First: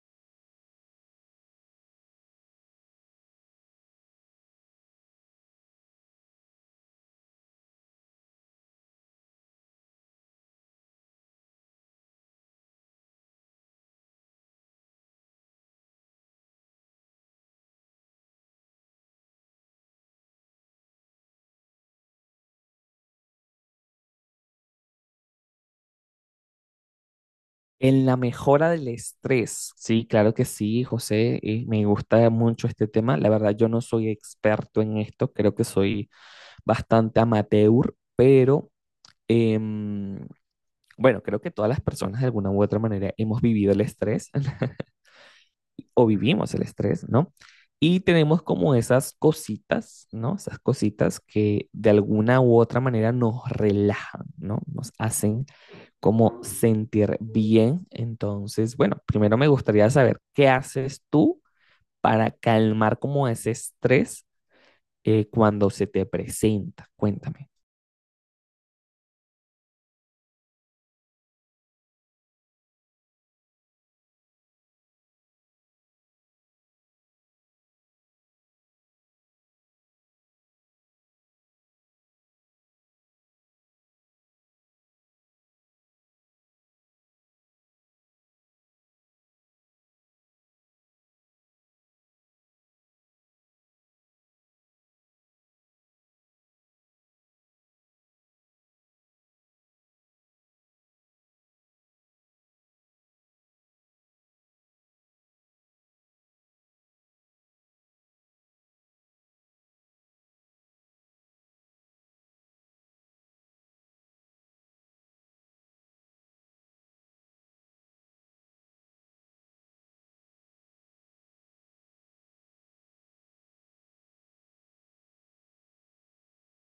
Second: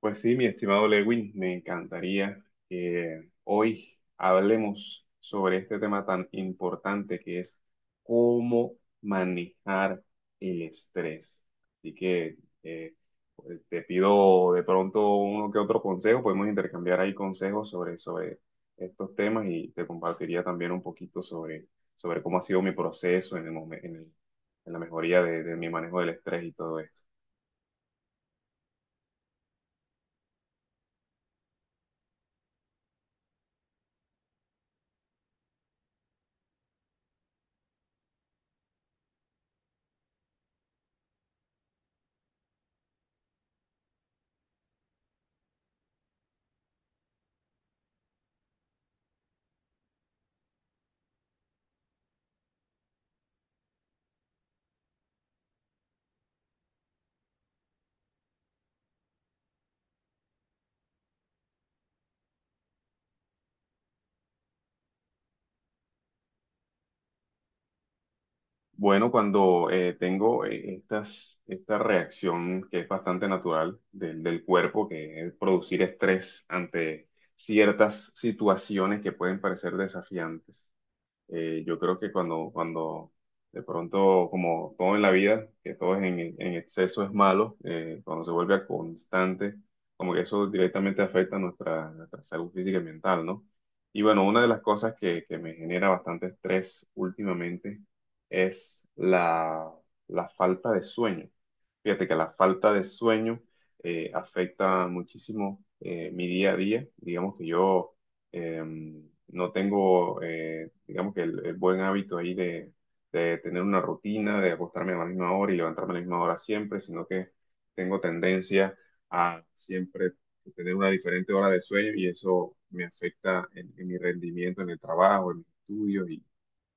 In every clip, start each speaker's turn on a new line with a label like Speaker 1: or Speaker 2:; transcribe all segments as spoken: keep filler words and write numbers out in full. Speaker 1: Pues sí, mi estimado Lewin, me encantaría que hoy hablemos sobre este tema tan importante que es cómo manejar el estrés. Así que eh, pues, te pido de pronto uno que otro consejo, podemos intercambiar ahí consejos sobre, sobre estos temas y te compartiría también un poquito sobre, sobre cómo ha sido mi proceso en el momen- en el- en la mejoría de, de mi manejo del estrés y todo esto.
Speaker 2: En la mejora del estrés, sí, claro que sí, José, y me gusta mucho este tema. La verdad, yo no soy experto en esto, creo que soy bastante amateur, pero em, bueno, creo que todas las personas de alguna u otra manera hemos vivido el estrés o vivimos el estrés, ¿no? Y tenemos como esas cositas, ¿no? Esas cositas que de alguna u otra manera nos relajan, ¿no? Nos hacen como sentir bien. Entonces, bueno, primero me gustaría saber qué haces tú para calmar como ese estrés eh, cuando se te presenta. Cuéntame.
Speaker 1: Bueno, cuando eh, tengo eh, estas, esta reacción que es bastante natural del, del cuerpo, que es producir estrés ante ciertas situaciones que pueden parecer desafiantes, eh, yo creo que cuando, cuando de pronto, como todo en la vida, que todo es en, en exceso es malo, eh, cuando se vuelve a constante, como que eso directamente afecta nuestra, nuestra salud física y mental, ¿no? Y bueno, una de las cosas que, que me genera bastante estrés últimamente es la, la falta de sueño. Fíjate que la falta de sueño eh, afecta muchísimo eh, mi día a día. Digamos que yo eh, no tengo, eh, digamos que el, el buen hábito ahí de, de tener una rutina, de acostarme a la misma hora y levantarme a la misma hora siempre, sino que tengo tendencia a siempre tener una diferente hora de sueño y eso me afecta en, en mi rendimiento en el trabajo, en mis estudios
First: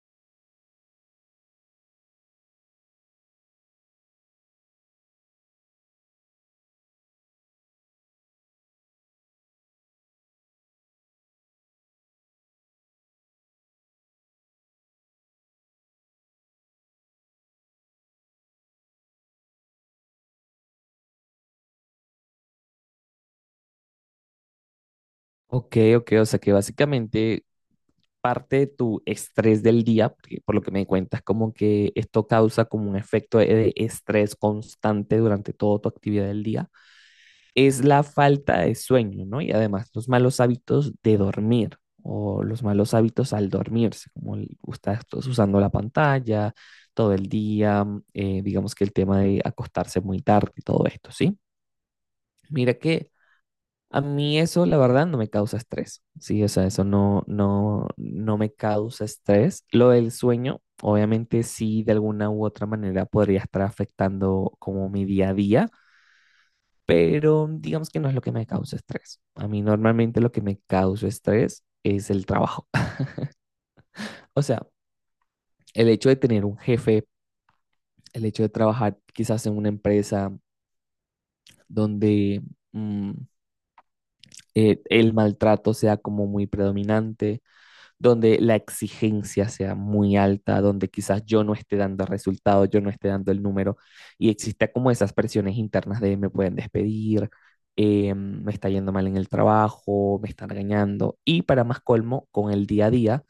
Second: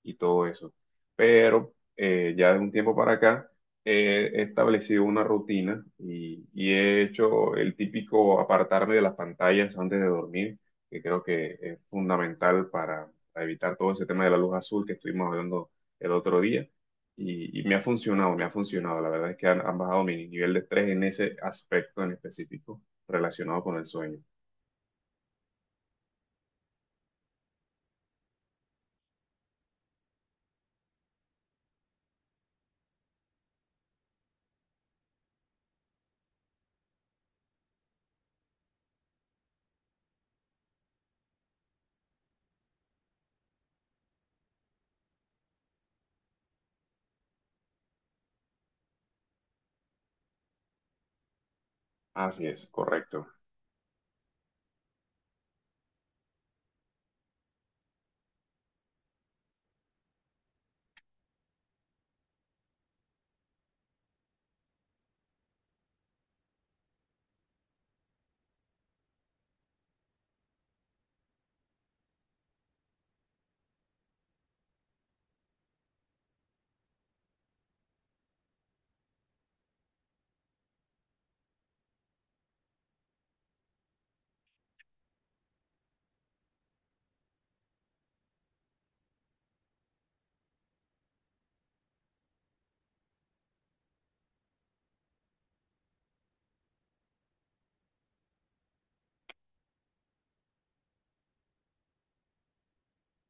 Speaker 1: y todo eso. Pero eh, ya de un tiempo para acá eh, he establecido una rutina y, y he hecho el típico apartarme de las pantallas antes de dormir, que creo que es fundamental para, para evitar todo ese tema de la luz azul que estuvimos hablando el otro día. Y, y me ha funcionado, me ha funcionado. La verdad es que han, han bajado mi nivel de estrés en ese aspecto en específico relacionado con el sueño.
Speaker 2: Ok, ok, o sea que básicamente parte de tu estrés del día, porque por lo que me cuentas, como que esto causa como un efecto de de estrés constante durante toda tu actividad del día es la falta de sueño, ¿no? Y además los malos hábitos de dormir o los malos hábitos al dormirse, como el- estás usando la pantalla todo el día, mm, eh, digamos que el tema de acostarse muy tarde y todo esto, ¿sí?
Speaker 1: Así es,
Speaker 2: Mira que
Speaker 1: correcto.
Speaker 2: a mí eso, la verdad, no me causa estrés, ¿sí? O sea, eso no, no, no me causa estrés. Lo del sueño, obviamente sí, de alguna u otra manera podría estar afectando como mi día a día, pero digamos que no es lo que me causa estrés. A mí normalmente lo que me causa estrés es el trabajo. O sea, el hecho de tener un jefe, el hecho de trabajar quizás en una empresa donde mm, eh, el maltrato sea como muy predominante donde la exigencia sea muy alta, donde quizás yo no esté dando resultados, yo no esté dando el número y exista como esas presiones internas de me pueden despedir, eh, me está yendo mal en el trabajo, me están regañando y para más colmo, con el día a día,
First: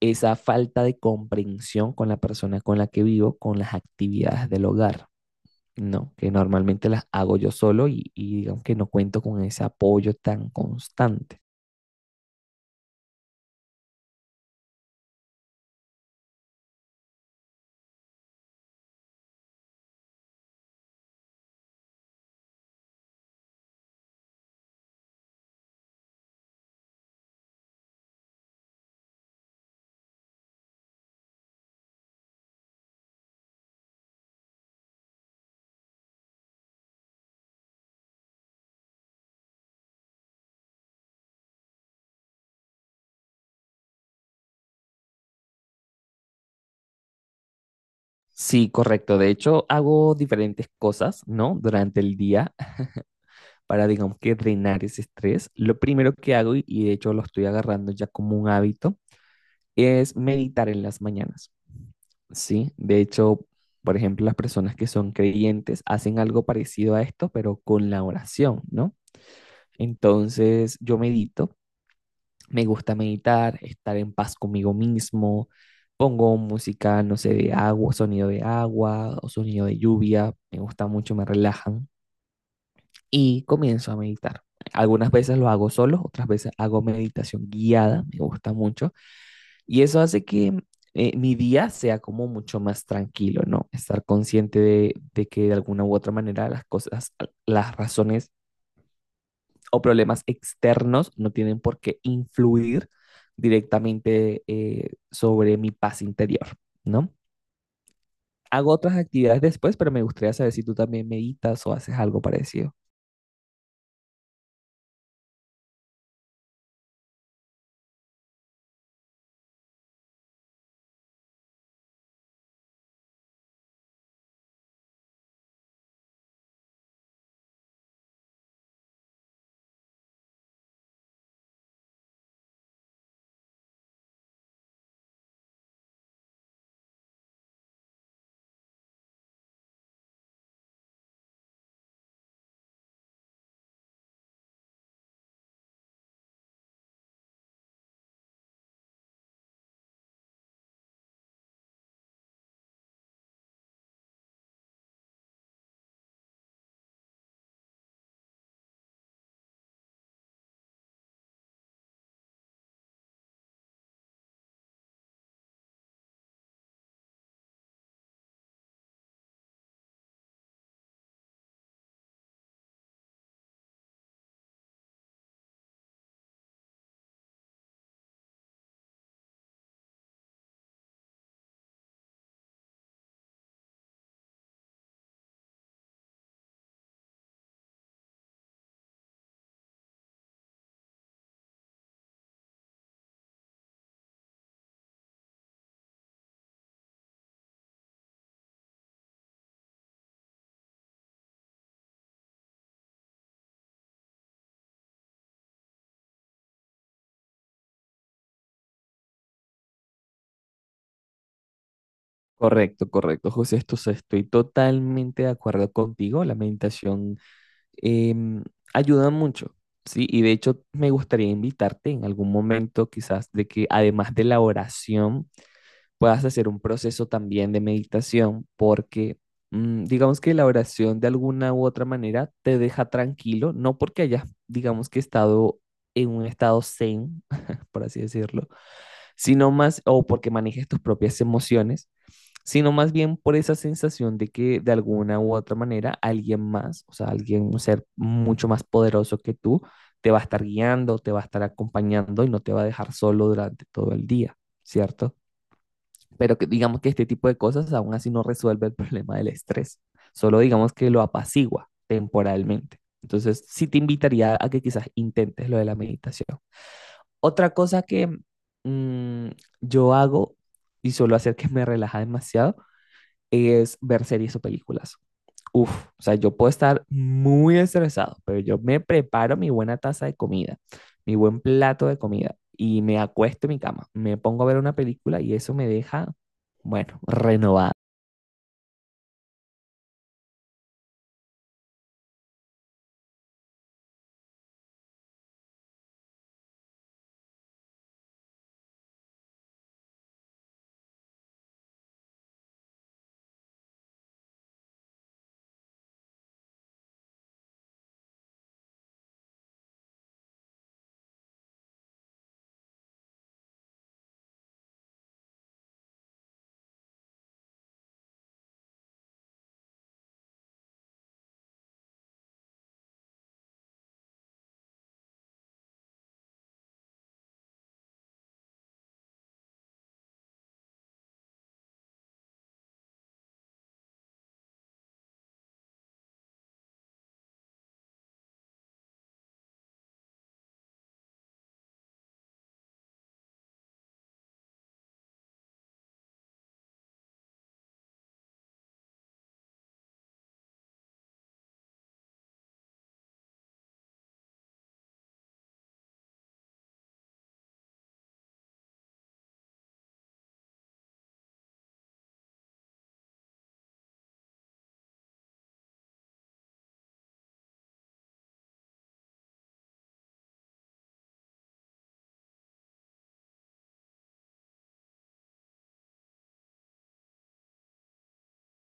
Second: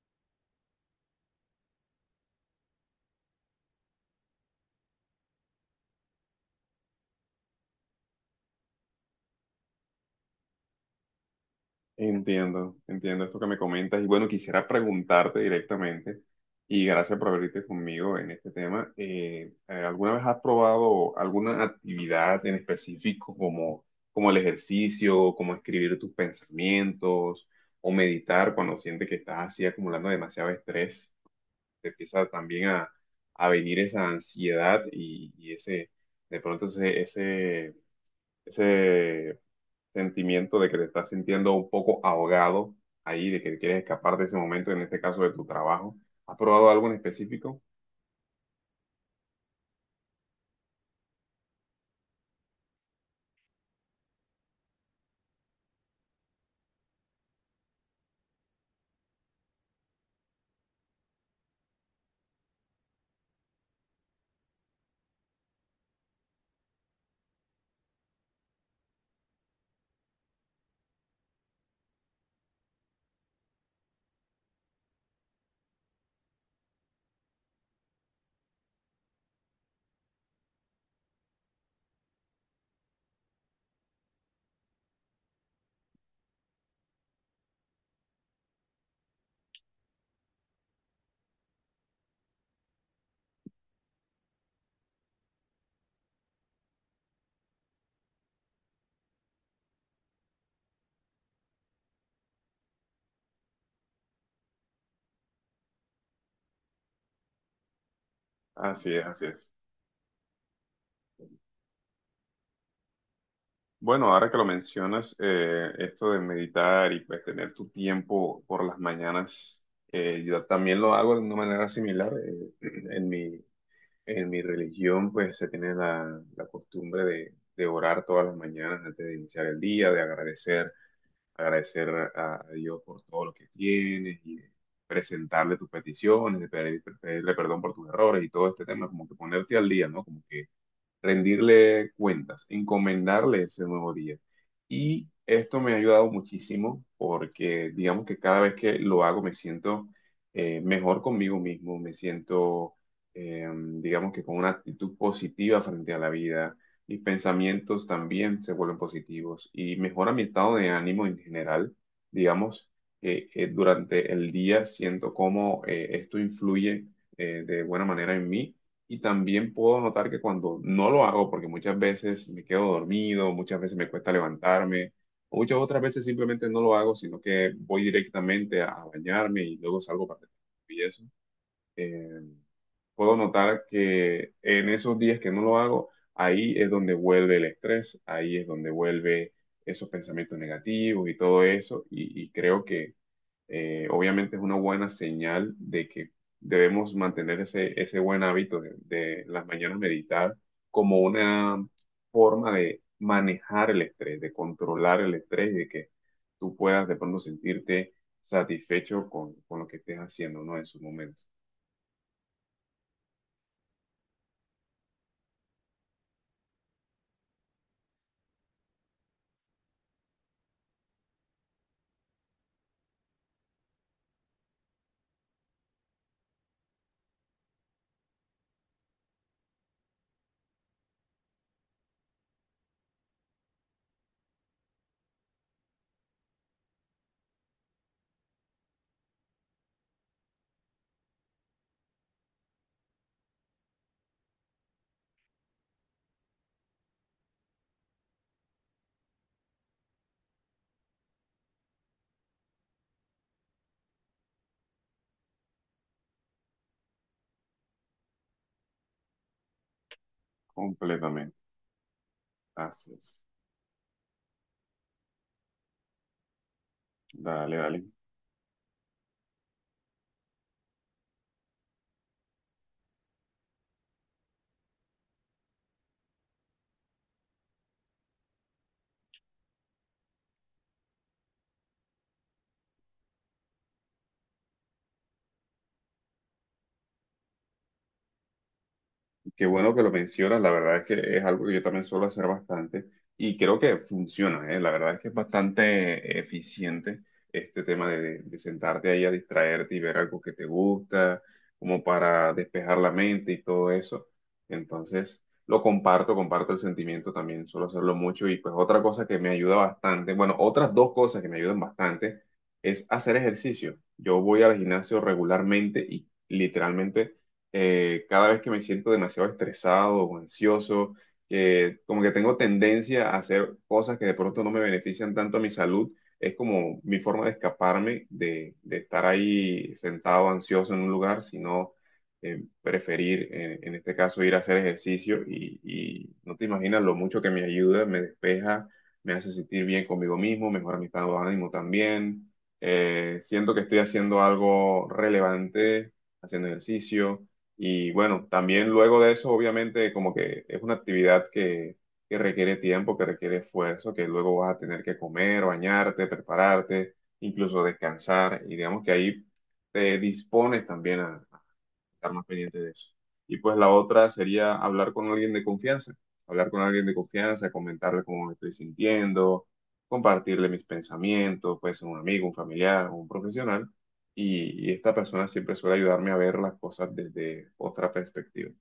Speaker 2: esa falta de comprensión con la persona con la que vivo, con las actividades del hogar. No, que normalmente las hago yo solo y, y digamos que no cuento con ese apoyo tan constante.
Speaker 1: Entiendo, entiendo esto que me comentas y bueno, quisiera preguntarte directamente y gracias por abrirte conmigo en este tema. Eh, eh, ¿alguna vez has probado alguna actividad en específico como, como el ejercicio, como escribir tus pensamientos o meditar cuando sientes que estás así acumulando demasiado estrés? Te empieza también a, a venir esa ansiedad y, y ese, de pronto ese, ese, ese sentimiento de que te estás sintiendo un poco ahogado ahí, de que quieres escapar de ese momento, en este caso de tu trabajo. ¿Has probado algo en específico?
Speaker 2: Sí, correcto. De hecho, hago diferentes cosas, ¿no? Durante el día para, digamos que, drenar ese estrés. Lo primero que hago, y y de hecho lo estoy agarrando ya como un hábito, es meditar en las mañanas, ¿sí? De hecho, por ejemplo, las personas que son creyentes hacen algo parecido a esto, pero con la oración, ¿no? Entonces, yo medito. Me gusta meditar, estar en paz conmigo mismo. Pongo música, no sé, de agua, sonido de agua o sonido de lluvia. Me gusta mucho, me relajan y comienzo a meditar. Algunas veces lo hago solo, otras veces hago meditación guiada, me gusta mucho. Y eso hace que eh, mi día sea como mucho más tranquilo, ¿no? Estar consciente de, de que de alguna u otra manera las cosas, las razones o problemas externos no tienen por qué influir directamente eh, sobre mi paz interior, ¿no? Hago
Speaker 1: Así
Speaker 2: otras
Speaker 1: es, así
Speaker 2: actividades
Speaker 1: es.
Speaker 2: después, pero me gustaría saber si tú también meditas o haces algo parecido.
Speaker 1: Bueno, ahora que lo mencionas, eh, esto de meditar y pues tener tu tiempo por las mañanas, eh, yo también lo hago de una manera similar. eh, en mi, en mi religión pues se tiene la, la costumbre de, de orar todas las mañanas antes de iniciar el día, de agradecer agradecer a Dios por todo lo que tienes y de presentarle tus peticiones, de pedir- pedirle perdón por tus errores y todo este tema, como que ponerte al día, ¿no? Como que rendirle cuentas, encomendarle ese nuevo día. Y esto me ha ayudado muchísimo porque digamos que cada vez que lo hago me siento eh, mejor conmigo mismo, me siento eh, digamos que con una actitud positiva frente a la vida, mis pensamientos también se vuelven positivos y mejora mi estado de ánimo en general, digamos. Que eh, durante el día siento cómo eh, esto influye eh, de buena manera en mí y también puedo notar que cuando no lo hago, porque muchas veces me quedo dormido, muchas veces me cuesta levantarme, o muchas otras veces simplemente no lo hago, sino que voy directamente a bañarme y luego salgo para y eso. eh, Puedo notar que en esos días que no lo hago, ahí es donde vuelve el estrés, ahí es donde vuelve esos pensamientos negativos y todo eso, y, y creo que eh, obviamente es una buena señal de que debemos mantener ese, ese buen hábito de, de las mañanas meditar como una forma de manejar el estrés, de controlar el estrés y de que tú puedas de pronto sentirte satisfecho con, con lo que estés haciendo, ¿no? En su momento.
Speaker 2: Correcto, correcto, José, esto se- estoy totalmente de acuerdo contigo. La meditación em, ayuda mucho, ¿sí? Y de hecho me gustaría invitarte en algún momento quizás de que además de la oración, puedas hacer un proceso también de meditación, porque mm, digamos que la oración de alguna u otra manera te deja tranquilo, no porque hayas, digamos que estado en un estado zen, por así decirlo, sino más, o porque manejes tus propias emociones, sino más bien por esa sensación de que de alguna u otra manera alguien más, o sea, alguien, un ser mucho más poderoso que tú, te va a estar guiando, te va a estar acompañando y no te va a dejar solo durante todo el día, ¿cierto? Pero que, digamos que este tipo de cosas aún así no resuelve el problema del estrés, solo digamos que lo
Speaker 1: Completamente.
Speaker 2: apacigua temporalmente.
Speaker 1: Así es.
Speaker 2: Entonces, sí te invitaría a que quizás intentes lo de la meditación. Otra
Speaker 1: Dale, dale.
Speaker 2: cosa que mm, yo hago y suelo hacer que me relaja demasiado es ver series o películas. Uf, o sea, yo puedo estar muy estresado, pero yo me preparo mi buena taza de comida, mi buen plato de comida y me acuesto en mi cama, me pongo a ver una película y eso me deja, bueno, renovado.
Speaker 1: Qué bueno que lo mencionas, la verdad es que es algo que yo también suelo hacer bastante y creo que funciona, ¿eh? La verdad es que es bastante eficiente este tema de, de sentarte ahí a distraerte y ver algo que te gusta, como para despejar la mente y todo eso. Entonces, lo comparto, comparto el sentimiento también, suelo hacerlo mucho y pues otra cosa que me ayuda bastante, bueno, otras dos cosas que me ayudan bastante es hacer ejercicio. Yo voy al gimnasio regularmente y literalmente eh, cada vez que me siento demasiado estresado o ansioso, que como que tengo tendencia a hacer cosas que de pronto no me benefician tanto a mi salud, es como mi forma de escaparme de, de estar ahí sentado ansioso en un lugar, sino eh, preferir, eh, en este caso, ir a hacer ejercicio y, y no te imaginas lo mucho que me ayuda, me despeja, me hace sentir bien conmigo mismo, mejora mi estado de ánimo también. Eh, siento que estoy haciendo algo relevante, haciendo ejercicio, y bueno, también luego de eso, obviamente, como que es una actividad que, que requiere tiempo, que requiere esfuerzo, que luego vas a tener que comer, bañarte, prepararte, incluso descansar. Y digamos que ahí te dispones también a, estar más pendiente de eso. Y pues la otra sería hablar con alguien de confianza, hablar con alguien de confianza, comentarle cómo me estoy sintiendo, compartirle mis pensamientos, puede ser un amigo, un familiar, un profesional, y, y esta persona siempre suele ayudarme a ver las cosas desde otra perspectiva.